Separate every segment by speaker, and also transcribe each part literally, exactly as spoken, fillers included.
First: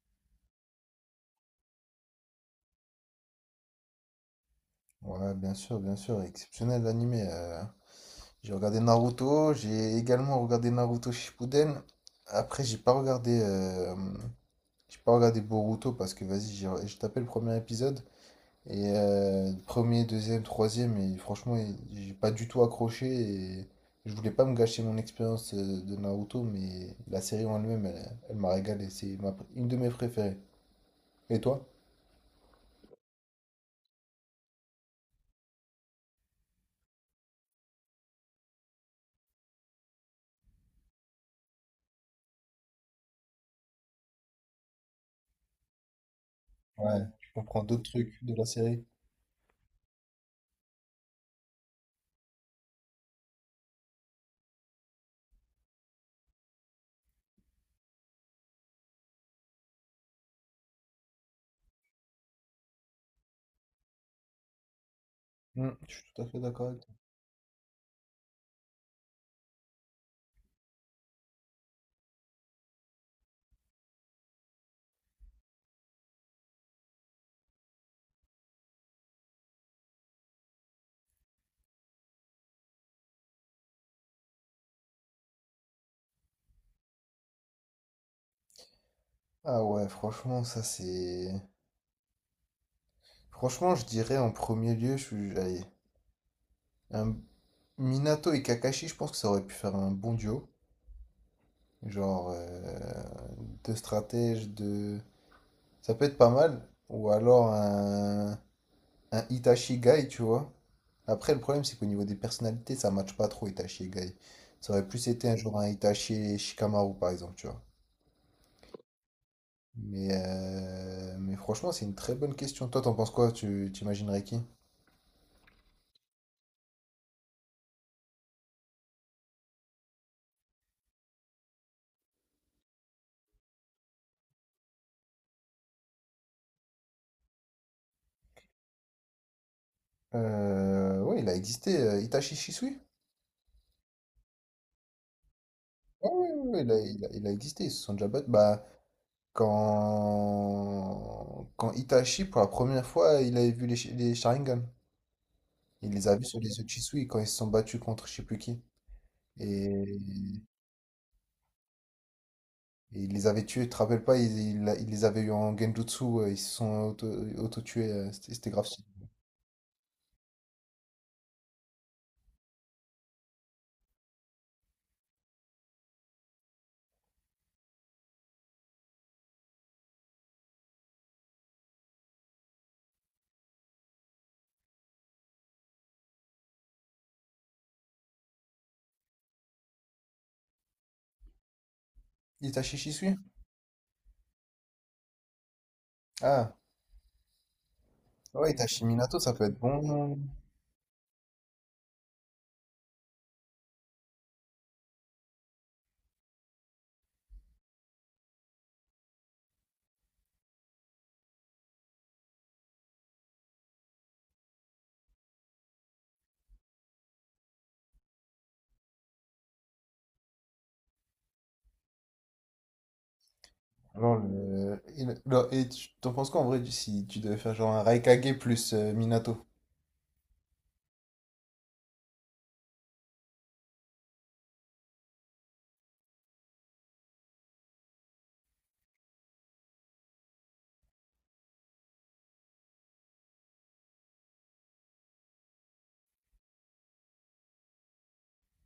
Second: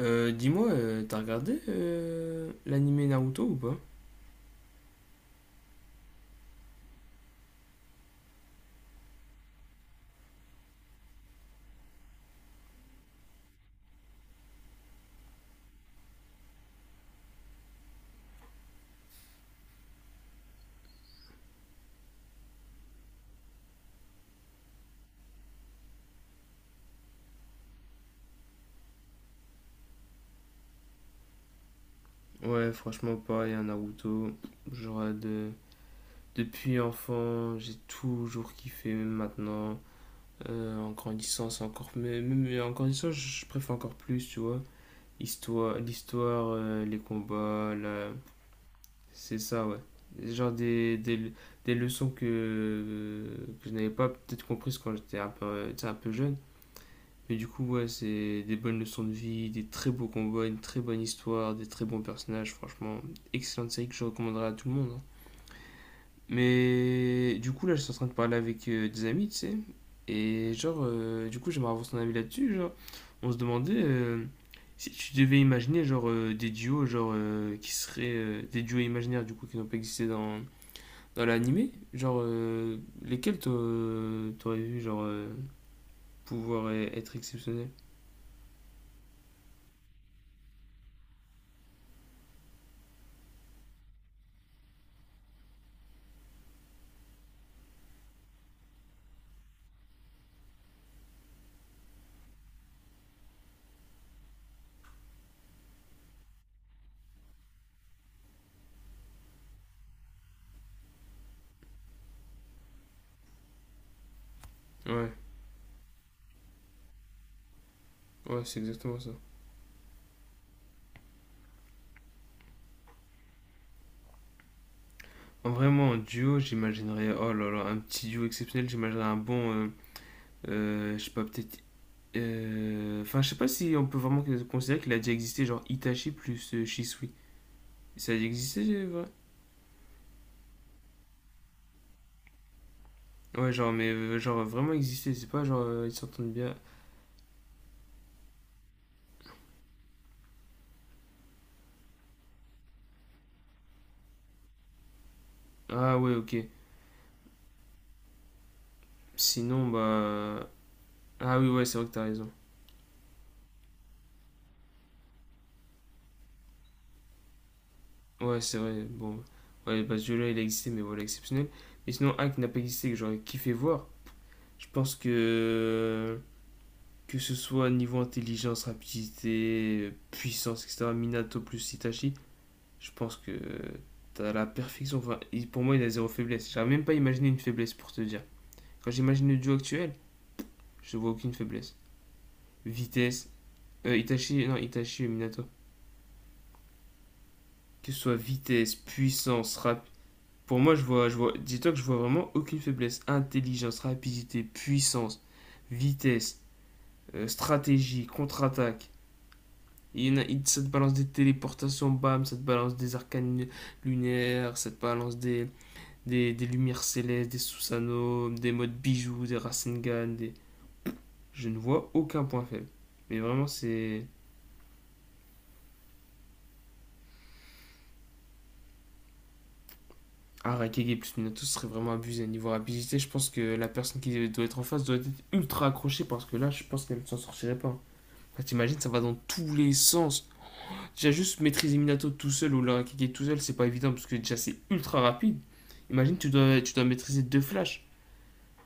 Speaker 1: Euh, dis-moi, euh, t'as regardé euh, l'animé Naruto ou pas?
Speaker 2: Ouais, bien sûr, bien sûr, exceptionnel l'animé. euh. J'ai regardé Naruto, j'ai également regardé Naruto Shippuden. Après, j'ai pas regardé, euh, j'ai pas regardé Boruto parce que vas-y, j'ai j'ai tapé le premier épisode et euh, premier, deuxième, troisième et franchement, j'ai pas du tout accroché et je voulais pas me gâcher mon expérience euh, de Naruto, mais la série en elle-même, elle, elle m'a régalé. C'est ma pr- une de mes préférées. Et toi?
Speaker 1: Ouais, franchement, pareil, un Naruto. Genre, euh, de... depuis enfant, j'ai toujours kiffé, même maintenant. Euh, en grandissant, c'est encore. Mais, même en grandissant, je je préfère encore plus, tu vois. Histoire, l'histoire, euh, les
Speaker 2: Ouais, tu comprends
Speaker 1: combats,
Speaker 2: d'autres
Speaker 1: la...
Speaker 2: trucs de la série.
Speaker 1: c'est ça, ouais. Genre des, des, des leçons que, que je n'avais pas peut-être comprises quand j'étais un peu, tu sais, un peu jeune. Mais du coup, ouais, c'est des bonnes leçons de vie, des très beaux combats, une très bonne histoire, des très bons personnages. Franchement, excellente série que je recommanderais à tout le monde, hein.
Speaker 2: Hmm, je suis tout à fait d'accord avec.
Speaker 1: Mais du coup, là, je suis en train de parler avec euh, des amis, tu sais. Et genre, euh, du coup, j'aimerais avoir son avis là-dessus. Genre, on se demandait euh, si tu devais imaginer, genre, euh, des duos, genre, euh, qui seraient euh, des duos imaginaires, du coup, qui n'ont pas existé dans, dans l'animé. Genre, euh, lesquels t'a- t'aurais vu, genre, euh, pouvoir euh, être exceptionnels?
Speaker 2: Ah ouais, franchement, ça c'est. Franchement, je dirais en premier lieu, je suis. Allez, un… Minato et Kakashi, je pense que ça aurait pu faire un bon duo. Genre, euh, deux stratèges, de. Ça peut être pas mal. Ou alors un, un Itachi Guy, tu vois. Après, le problème, c'est qu'au niveau des personnalités, ça matche pas trop Itachi et Guy. Ça aurait plus
Speaker 1: Ouais.
Speaker 2: été un genre un Itachi et Shikamaru, par exemple, tu vois.
Speaker 1: Ouais, c'est exactement ça.
Speaker 2: Mais, euh, Mais franchement, c'est une très bonne question. Toi, t'en penses quoi? Tu t'imaginerais qui?
Speaker 1: En vraiment, en duo, j'imaginerais, oh là là, un petit duo exceptionnel, j'imaginerais un bon, euh, euh, je sais pas, peut-être... euh, Enfin, je sais pas si on peut vraiment considérer qu'il a déjà existé, genre Itachi plus euh, Shisui. Ça a déjà existé, c'est vrai?
Speaker 2: Euh, ouais, il a existé, euh, Itachi Shisui?
Speaker 1: Ouais, genre, mais euh, genre vraiment existé, c'est pas genre euh, ils
Speaker 2: Oui,
Speaker 1: s'entendent bien.
Speaker 2: ouais, ouais, il a, il a- il a existé, ils se sont déjà battus. Bah, quand... quand Itachi, pour la première fois, il avait vu les, Shi- les Sharingan. Il
Speaker 1: Ah
Speaker 2: les
Speaker 1: ouais,
Speaker 2: a vus
Speaker 1: ok.
Speaker 2: sur les yeux de Shisui quand ils se sont battus contre je sais plus qui.
Speaker 1: Sinon,
Speaker 2: Et,
Speaker 1: bah... Ah oui, ouais, c'est vrai que t'as raison.
Speaker 2: et il les avait tués, tu te rappelles pas, il, il- il les avait eu en Genjutsu, euh, ils se sont auto, auto tués, c'était
Speaker 1: Ouais,
Speaker 2: c'était
Speaker 1: c'est
Speaker 2: grave.
Speaker 1: vrai,
Speaker 2: Stylé.
Speaker 1: bon. Ouais, bah ce duo-là, il a existé, mais voilà, exceptionnel. Mais sinon, un qui n'a pas existé, que j'aurais kiffé voir, je pense que... que ce soit niveau intelligence, rapidité, puissance, et cetera. Minato plus Itachi, je pense que t'as la perfection. Enfin, il- pour moi, il a zéro faiblesse. J'arrive même pas à imaginer une faiblesse pour te dire. Quand j'imagine le duo actuel, je vois aucune faiblesse.
Speaker 2: Itachi Shisui?
Speaker 1: Vitesse, euh, Itachi, non, Itachi et Minato.
Speaker 2: Ah,
Speaker 1: Que ce soit
Speaker 2: ouais,
Speaker 1: vitesse,
Speaker 2: Itachi Minato, ça peut
Speaker 1: puissance,
Speaker 2: être
Speaker 1: rap.
Speaker 2: bon.
Speaker 1: Pour moi, je vois, je vois, dis-toi que je vois vraiment aucune faiblesse. Intelligence, rapidité, puissance, vitesse, euh, stratégie, contre-attaque. Il y en a, ça te balance des téléportations, bam, ça te balance des arcanes lunaires, ça te balance des, des, des lumières célestes, des Susanoo, des modes bijoux, des Rasengan, des... Je ne vois aucun point faible. Mais vraiment, c'est...
Speaker 2: Non, le- et, le- non, et tu t'en penses quoi en vrai du- si tu devais faire genre un Raikage plus euh, Minato?
Speaker 1: Ah, Raikage plus Minato serait vraiment abusé. Niveau rapidité, je pense que la personne qui doit être en face doit être ultra accrochée parce que là, je pense qu'elle ne s'en sortirait pas. Enfin, t'imagines, ça va dans tous les sens. Déjà, juste maîtriser Minato tout seul ou l'Arakeke tout seul, c'est pas évident parce que déjà c'est ultra rapide. Imagine, tu dois, tu dois maîtriser deux flashs.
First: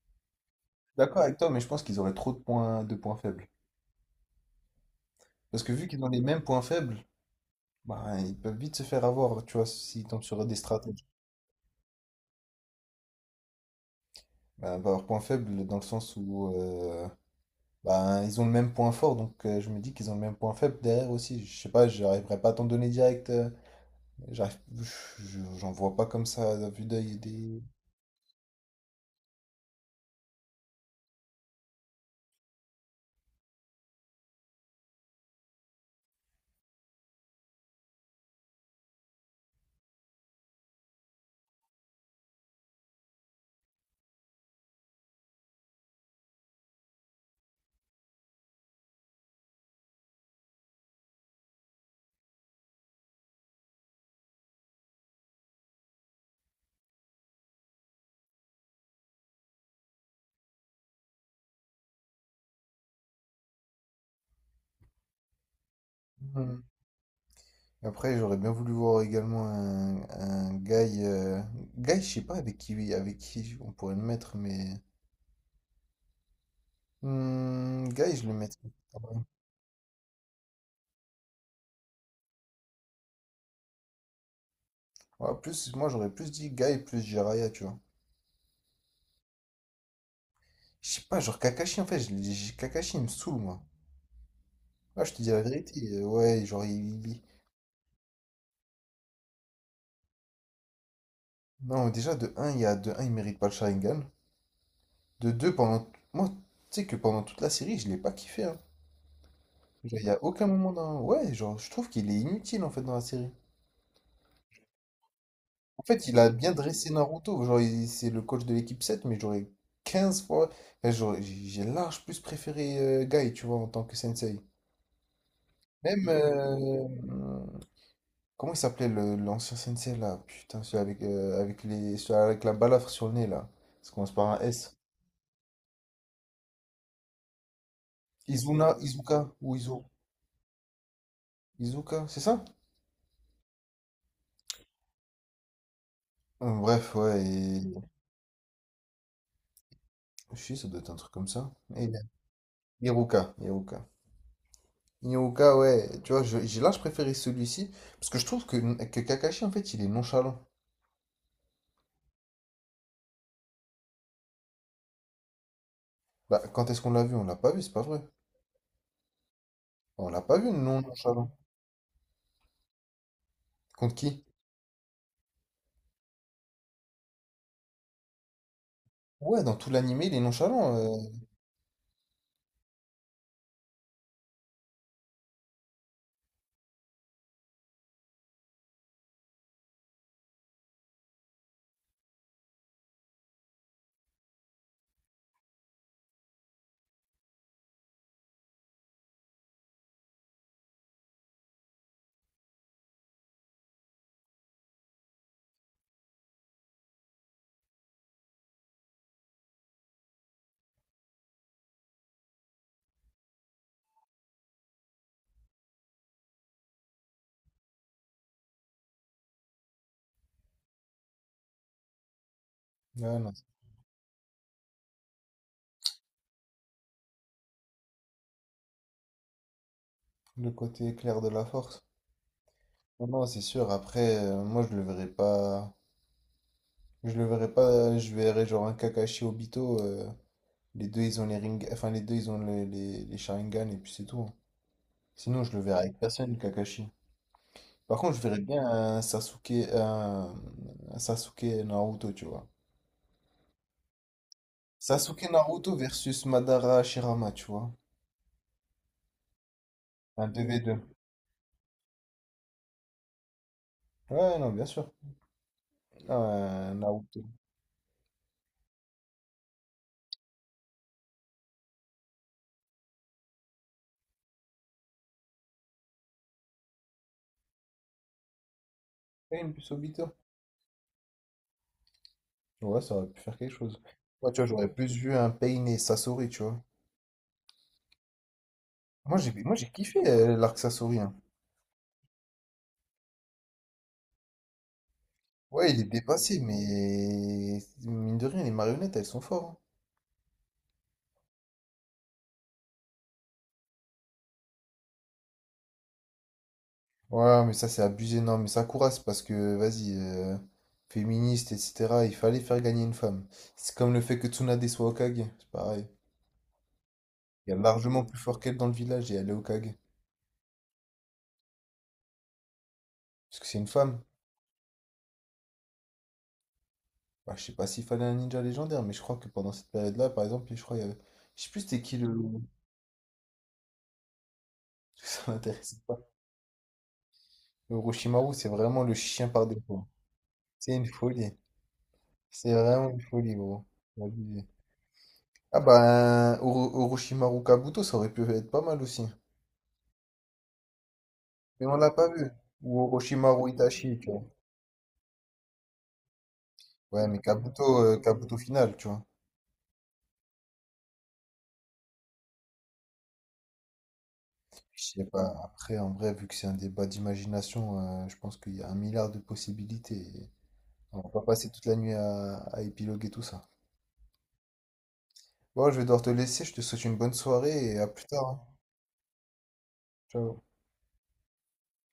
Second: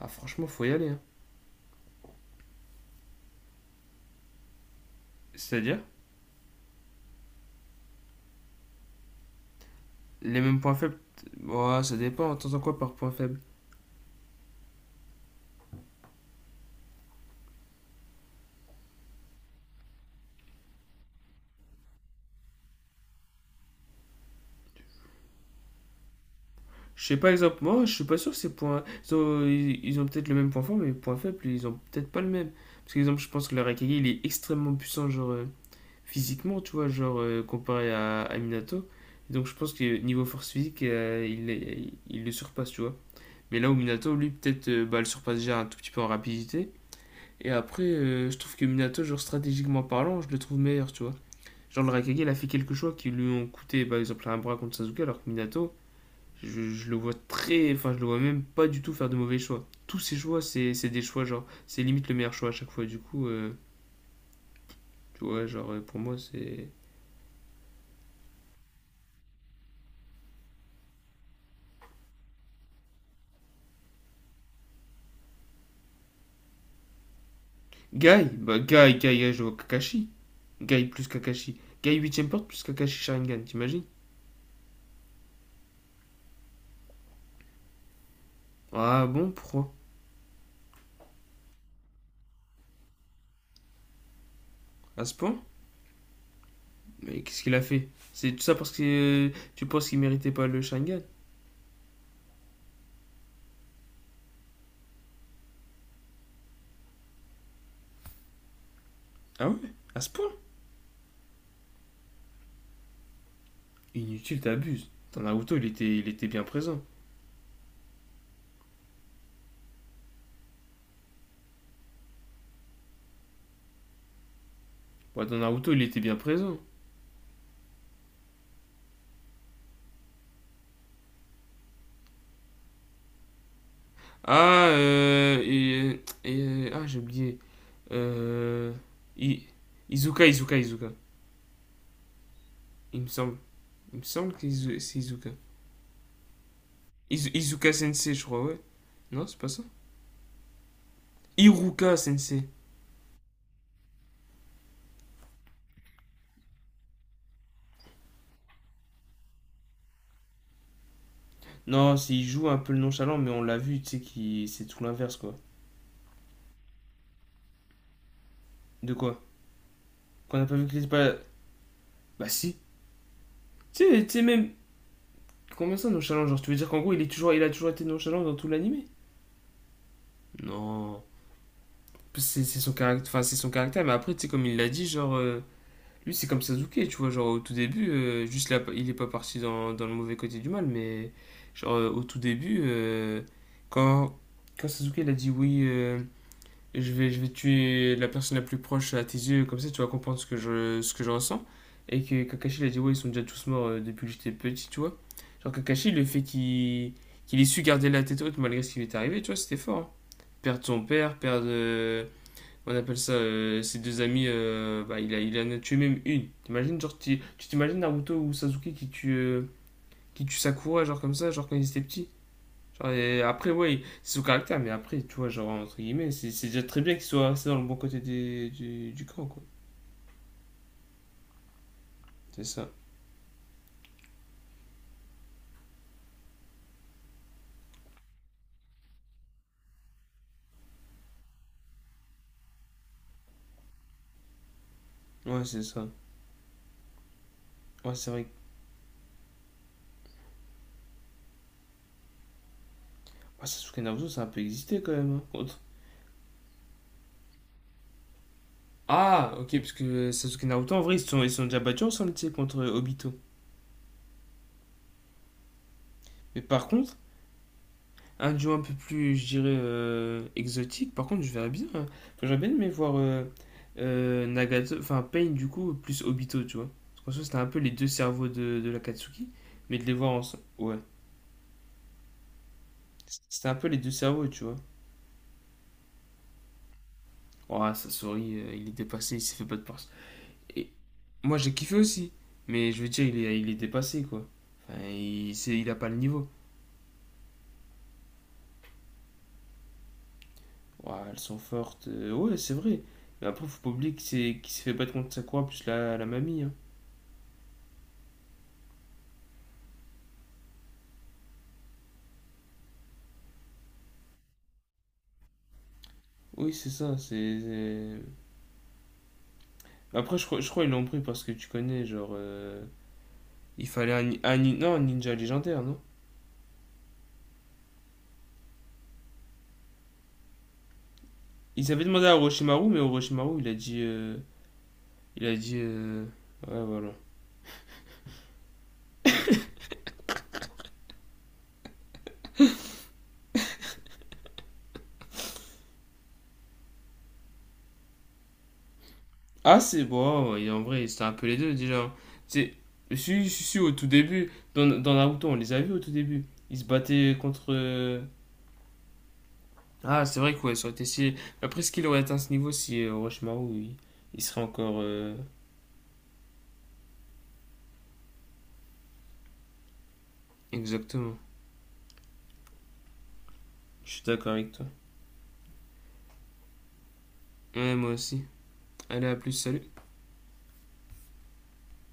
Speaker 1: Ah, franchement, faut y aller, hein.
Speaker 2: D'accord avec toi, mais je pense qu'ils auraient trop de points, de points, faibles. Parce que
Speaker 1: C'est-à-dire,
Speaker 2: vu qu'ils ont les mêmes points faibles, bah, ils peuvent vite se faire avoir, tu vois, s'ils tombent
Speaker 1: les
Speaker 2: sur des
Speaker 1: mêmes points faibles.
Speaker 2: stratèges.
Speaker 1: Ouais, ça dépend. T'entends quoi par point faible?
Speaker 2: Bah, bah, leurs points faibles dans le sens où euh, bah, ils ont le même point fort, donc euh, je me dis qu'ils ont le même point faible derrière aussi. Je sais pas, j'arriverai pas à t'en donner direct. euh, j'arrive, je- j'en vois pas comme ça à vue
Speaker 1: Je sais
Speaker 2: d'œil
Speaker 1: pas, exemple,
Speaker 2: des…
Speaker 1: moi, je suis pas sûr que ces points. so, Ils ont, ils- ont peut-être le même point fort, mais les points faibles, ils ont peut-être pas le même. Parce que, exemple, je pense que l'Arakeke, il est extrêmement puissant, genre euh, physiquement, tu vois, genre euh, comparé à, à Minato. Donc, je pense que niveau force physique, euh, il, est- il le surpasse, tu vois. Mais là où Minato, lui, peut-être, euh, bah, le surpasse déjà un tout petit peu en rapidité. Et après, euh, je trouve que Minato, genre stratégiquement parlant, je le trouve meilleur, tu vois. Genre le Raikage, il a fait quelques choix qui lui ont coûté, par exemple, un bras contre Sasuke, alors que Minato, je, je le vois très. Enfin, je le vois même pas du tout faire de mauvais choix. Tous ses choix, c'est c'est des choix, genre, c'est limite le meilleur choix à chaque fois, du coup, euh, tu vois, genre, euh, pour moi, c'est.
Speaker 2: Après, j'aurais bien voulu voir également un, un, Guy. euh, Guy, je sais pas avec qui, avec qui on pourrait le mettre, mais. Hmm, Guy,
Speaker 1: Guy
Speaker 2: je le
Speaker 1: Bah,
Speaker 2: mettrais.
Speaker 1: Guy,
Speaker 2: Ah
Speaker 1: Guy,
Speaker 2: ouais.
Speaker 1: Guy, je vois Kakashi. Guy plus Kakashi. Guy huitième porte plus Kakashi Sharingan, t'imagines?
Speaker 2: Ouais, plus, moi, j'aurais plus dit Guy plus Jiraya, tu vois.
Speaker 1: Ah bon, pourquoi?
Speaker 2: Je sais pas, genre Kakashi, en fait, je l'ai- j'ai- Kakashi, il me saoule, moi.
Speaker 1: À
Speaker 2: Là, je
Speaker 1: ce
Speaker 2: te dis
Speaker 1: point?
Speaker 2: la vérité. euh, Ouais, genre, il. Il-
Speaker 1: Mais qu'est-ce qu'il a fait? C'est tout ça parce que euh, tu penses qu'il méritait pas le Shangan?
Speaker 2: non, déjà, de un il y a, de un il mérite pas le Sharingan. De deux pendant. Moi, tu sais que pendant toute la série, je l'ai pas kiffé, hein.
Speaker 1: Ah ouais? À
Speaker 2: Genre, il
Speaker 1: ce
Speaker 2: y a
Speaker 1: point?
Speaker 2: aucun moment dans. Ouais, genre, je trouve qu'il est inutile, en fait, dans la série.
Speaker 1: Inutile, t'abuses. Dans Naruto, il
Speaker 2: En
Speaker 1: était, il
Speaker 2: fait, il
Speaker 1: était
Speaker 2: a
Speaker 1: bien
Speaker 2: bien
Speaker 1: présent.
Speaker 2: dressé Naruto. Genre, il- c'est le coach de l'équipe sept, mais j'aurais quinze fois. Enfin, j'aurais- j'ai large plus préféré euh, Guy, tu vois, en tant que sensei.
Speaker 1: Ouais, dans Naruto, il était
Speaker 2: Même.
Speaker 1: bien présent.
Speaker 2: euh, hum, comment il s'appelait le- l'ancien sensei là? Putain, celui avec, euh, avec, les, celui avec la balafre sur le nez là. Ça commence par un
Speaker 1: Ah,
Speaker 2: S.
Speaker 1: euh, et, et, euh, ah, j'ai oublié.
Speaker 2: Izuna,
Speaker 1: Euh,
Speaker 2: Izuka
Speaker 1: I-
Speaker 2: ou Izu.
Speaker 1: Izuka, Izuka, Izuka.
Speaker 2: Izuka, c'est ça?
Speaker 1: Il me semble, il me semble que c'est Izuka.
Speaker 2: Hum, Bref, ouais.
Speaker 1: Izu- Izuka
Speaker 2: Et…
Speaker 1: Sensei, je crois, ouais. Non, c'est pas ça.
Speaker 2: Je sais, ça doit être un truc comme ça. Et…
Speaker 1: Iruka Sensei.
Speaker 2: Iruka, Iruka. Yoga, ouais, tu vois, je- j'ai là, je préférais celui-ci, parce que je trouve que, que, Kakashi, en fait, il est nonchalant.
Speaker 1: Non, c'est- il joue un peu le nonchalant, mais on l'a vu, tu sais, qui c'est tout l'inverse, quoi.
Speaker 2: Bah, quand est-ce qu'on l'a vu? On l'a pas vu, c'est pas vrai.
Speaker 1: De quoi?
Speaker 2: On l'a
Speaker 1: Qu'on
Speaker 2: pas
Speaker 1: n'a
Speaker 2: vu,
Speaker 1: pas vu que
Speaker 2: non
Speaker 1: c'était pas.
Speaker 2: nonchalant.
Speaker 1: Bah si. Tu
Speaker 2: Contre
Speaker 1: sais, tu
Speaker 2: qui?
Speaker 1: même. Combien ça, nonchalant? Genre, tu veux dire qu'en gros, il, est toujours, il a toujours été nonchalant dans tout l'animé?
Speaker 2: Ouais, dans tout l'animé, il est nonchalant. euh.
Speaker 1: Non. C'est c'est son, caractère enfin, c'est son caractère, mais après, tu sais, comme il l'a dit, genre, euh, lui, c'est comme Sasuke, tu vois, genre au tout début, euh, juste là, il est pas parti dans, dans le mauvais côté du mal, mais genre euh, au tout début, euh, quand, quand Sasuke il a dit oui, euh, et je vais, je vais tuer la personne la plus proche à tes yeux, comme ça tu vas comprendre ce que je, ce que je ressens. Et que Kakashi, il a dit, ouais, ils sont déjà tous morts euh, depuis que j'étais petit, tu vois. Genre Kakashi, le fait qu'il qu'il ait su garder la tête haute malgré ce qui lui est arrivé, tu vois, c'était fort, hein. Perdre son père, perdre, euh, on appelle ça, euh, ses deux amis, euh, bah, il, a, il en a tué même une. T'imagines, genre, tu tu t'imagines Naruto ou Sasuke qui tue, euh, qui tue Sakura, genre comme ça, genre quand ils étaient petits? Genre,
Speaker 2: Ouais,
Speaker 1: et
Speaker 2: non, c'est
Speaker 1: après, ouais, c'est son caractère, mais après, tu vois, genre, entre guillemets, c'est c'est déjà très bien qu'il soit resté dans le bon côté des- du, du camp, quoi.
Speaker 2: le côté clair de la force.
Speaker 1: C'est ça.
Speaker 2: Non, non, c'est sûr, après, euh, moi, je le verrai pas… Je le verrai pas, je verrai genre un Kakashi Obito, euh, les deux, ils ont les ring... Enfin, les deux, ils ont les, les, les Sharingan, et puis c'est tout, hein. Sinon,
Speaker 1: Ouais,
Speaker 2: je
Speaker 1: c'est
Speaker 2: le verrai
Speaker 1: ça.
Speaker 2: avec personne, Kakashi.
Speaker 1: Ouais,
Speaker 2: Par
Speaker 1: c'est
Speaker 2: contre, je
Speaker 1: vrai.
Speaker 2: verrais bien un Sasuke, un, un Sasuke Naruto, tu vois.
Speaker 1: que- Ouais, Sasuke Naruto, ça a un peu existé quand même, hein.
Speaker 2: Sasuke
Speaker 1: Contre-
Speaker 2: Naruto versus Madara Shirama, tu vois.
Speaker 1: Ah, ok, parce que
Speaker 2: Un
Speaker 1: Sasuke Naruto,
Speaker 2: deux v deux.
Speaker 1: en vrai, ils se sont, ils se sont déjà battus ensemble, tu sais, contre Obito.
Speaker 2: Ouais, non, bien sûr.
Speaker 1: Mais par
Speaker 2: Un
Speaker 1: contre,
Speaker 2: Naruto.
Speaker 1: un duo un peu plus, je dirais, euh, exotique, par contre, je verrais bien, hein. Enfin, j'aurais bien aimé voir euh, euh, Nagato, enfin Pain, du coup, plus Obito, tu vois. Parce qu'en soi, c'était un peu les deux cerveaux de, de l'Akatsuki,
Speaker 2: Pain plus
Speaker 1: mais de les voir
Speaker 2: Obito.
Speaker 1: ensemble. Ouais.
Speaker 2: Ouais, ça aurait pu faire
Speaker 1: C'était un
Speaker 2: quelque
Speaker 1: peu les
Speaker 2: chose.
Speaker 1: deux cerveaux,
Speaker 2: Ouais, tu
Speaker 1: tu
Speaker 2: vois,
Speaker 1: vois.
Speaker 2: j'aurais plus vu un Pain et Sasori, tu vois.
Speaker 1: Ouah, Sasori, euh, il est dépassé,
Speaker 2: Moi,
Speaker 1: il
Speaker 2: j'ai
Speaker 1: s'est fait
Speaker 2: moi,
Speaker 1: pas de
Speaker 2: j'ai
Speaker 1: passe.
Speaker 2: kiffé euh, l'arc
Speaker 1: Et
Speaker 2: Sasori, hein.
Speaker 1: moi, j'ai kiffé aussi. Mais je veux dire, il est, il est dépassé, quoi. Enfin, il, c'est- il
Speaker 2: Ouais,
Speaker 1: a
Speaker 2: il est
Speaker 1: pas le niveau.
Speaker 2: dépassé, mais mine de rien, les marionnettes, elles sont fortes, hein.
Speaker 1: Ouah, elles sont fortes. Euh, ouais, c'est vrai. Mais après, faut pas oublier qu'il s'est qu'il s'est fait battre contre Sakura plus la, la mamie, hein.
Speaker 2: Ouais, mais ça c'est abusé, non, mais ça courasse parce que, vas-y, euh, féministe, et cetera, il fallait faire gagner une femme. C'est comme le fait que Tsunade soit Hokage, c'est pareil.
Speaker 1: Oui, c'est ça. c'est...
Speaker 2: Il y a
Speaker 1: c'est-
Speaker 2: largement plus fort qu'elle dans le village et elle est Hokage.
Speaker 1: Après, je crois, je crois qu'ils l'ont pris parce que tu connais, genre. euh,
Speaker 2: Parce que c'est une
Speaker 1: Il fallait
Speaker 2: femme.
Speaker 1: un, ni- un ni- non, un ninja légendaire, non?
Speaker 2: Bah, je sais pas s'il fallait un ninja légendaire, mais je crois que pendant cette période-là, par exemple, je crois qu'il y avait… Je sais plus
Speaker 1: Ils
Speaker 2: c'était
Speaker 1: avaient
Speaker 2: qui
Speaker 1: demandé
Speaker 2: le…
Speaker 1: à Orochimaru, mais Orochimaru, il a dit. euh,
Speaker 2: Ça
Speaker 1: Il a dit.
Speaker 2: m'intéresse pas.
Speaker 1: euh, Ouais, voilà.
Speaker 2: Le Orochimaru, c'est vraiment le chien par défaut. C'est une folie. C'est vraiment une folie, gros. C'est abusé. Ah bah, un Oro- Orochimaru Kabuto, ça aurait pu être pas mal aussi.
Speaker 1: Ah, c'est bon, et en vrai, c'était un peu les deux
Speaker 2: Mais on l'a
Speaker 1: déjà.
Speaker 2: pas vu.
Speaker 1: C'est,
Speaker 2: Ou
Speaker 1: si, si,
Speaker 2: Orochimaru
Speaker 1: si, au tout
Speaker 2: Itachi, tu vois.
Speaker 1: début, dans, dans Naruto, on les a vus au tout début. Ils se
Speaker 2: Ouais,
Speaker 1: battaient
Speaker 2: mais
Speaker 1: contre.
Speaker 2: Kabuto, euh,
Speaker 1: euh,
Speaker 2: Kabuto final, tu vois.
Speaker 1: Ah, c'est vrai quoi, ça aurait été si. Après, est-ce qu'il aurait atteint ce niveau si euh, Orochimaru, il, il serait encore.
Speaker 2: Je sais
Speaker 1: euh,
Speaker 2: pas. Après, en vrai, vu que c'est un débat d'imagination, euh, je pense qu'il y a un milliard de possibilités. Et on va
Speaker 1: Exactement.
Speaker 2: pas passer toute la nuit à, à épiloguer tout ça.
Speaker 1: Je suis d'accord avec toi.
Speaker 2: Bon, je vais devoir te laisser. Je te souhaite une bonne soirée
Speaker 1: Ouais,
Speaker 2: et à
Speaker 1: moi
Speaker 2: plus
Speaker 1: aussi.
Speaker 2: tard, hein.
Speaker 1: Allez, à plus, salut.
Speaker 2: Ciao.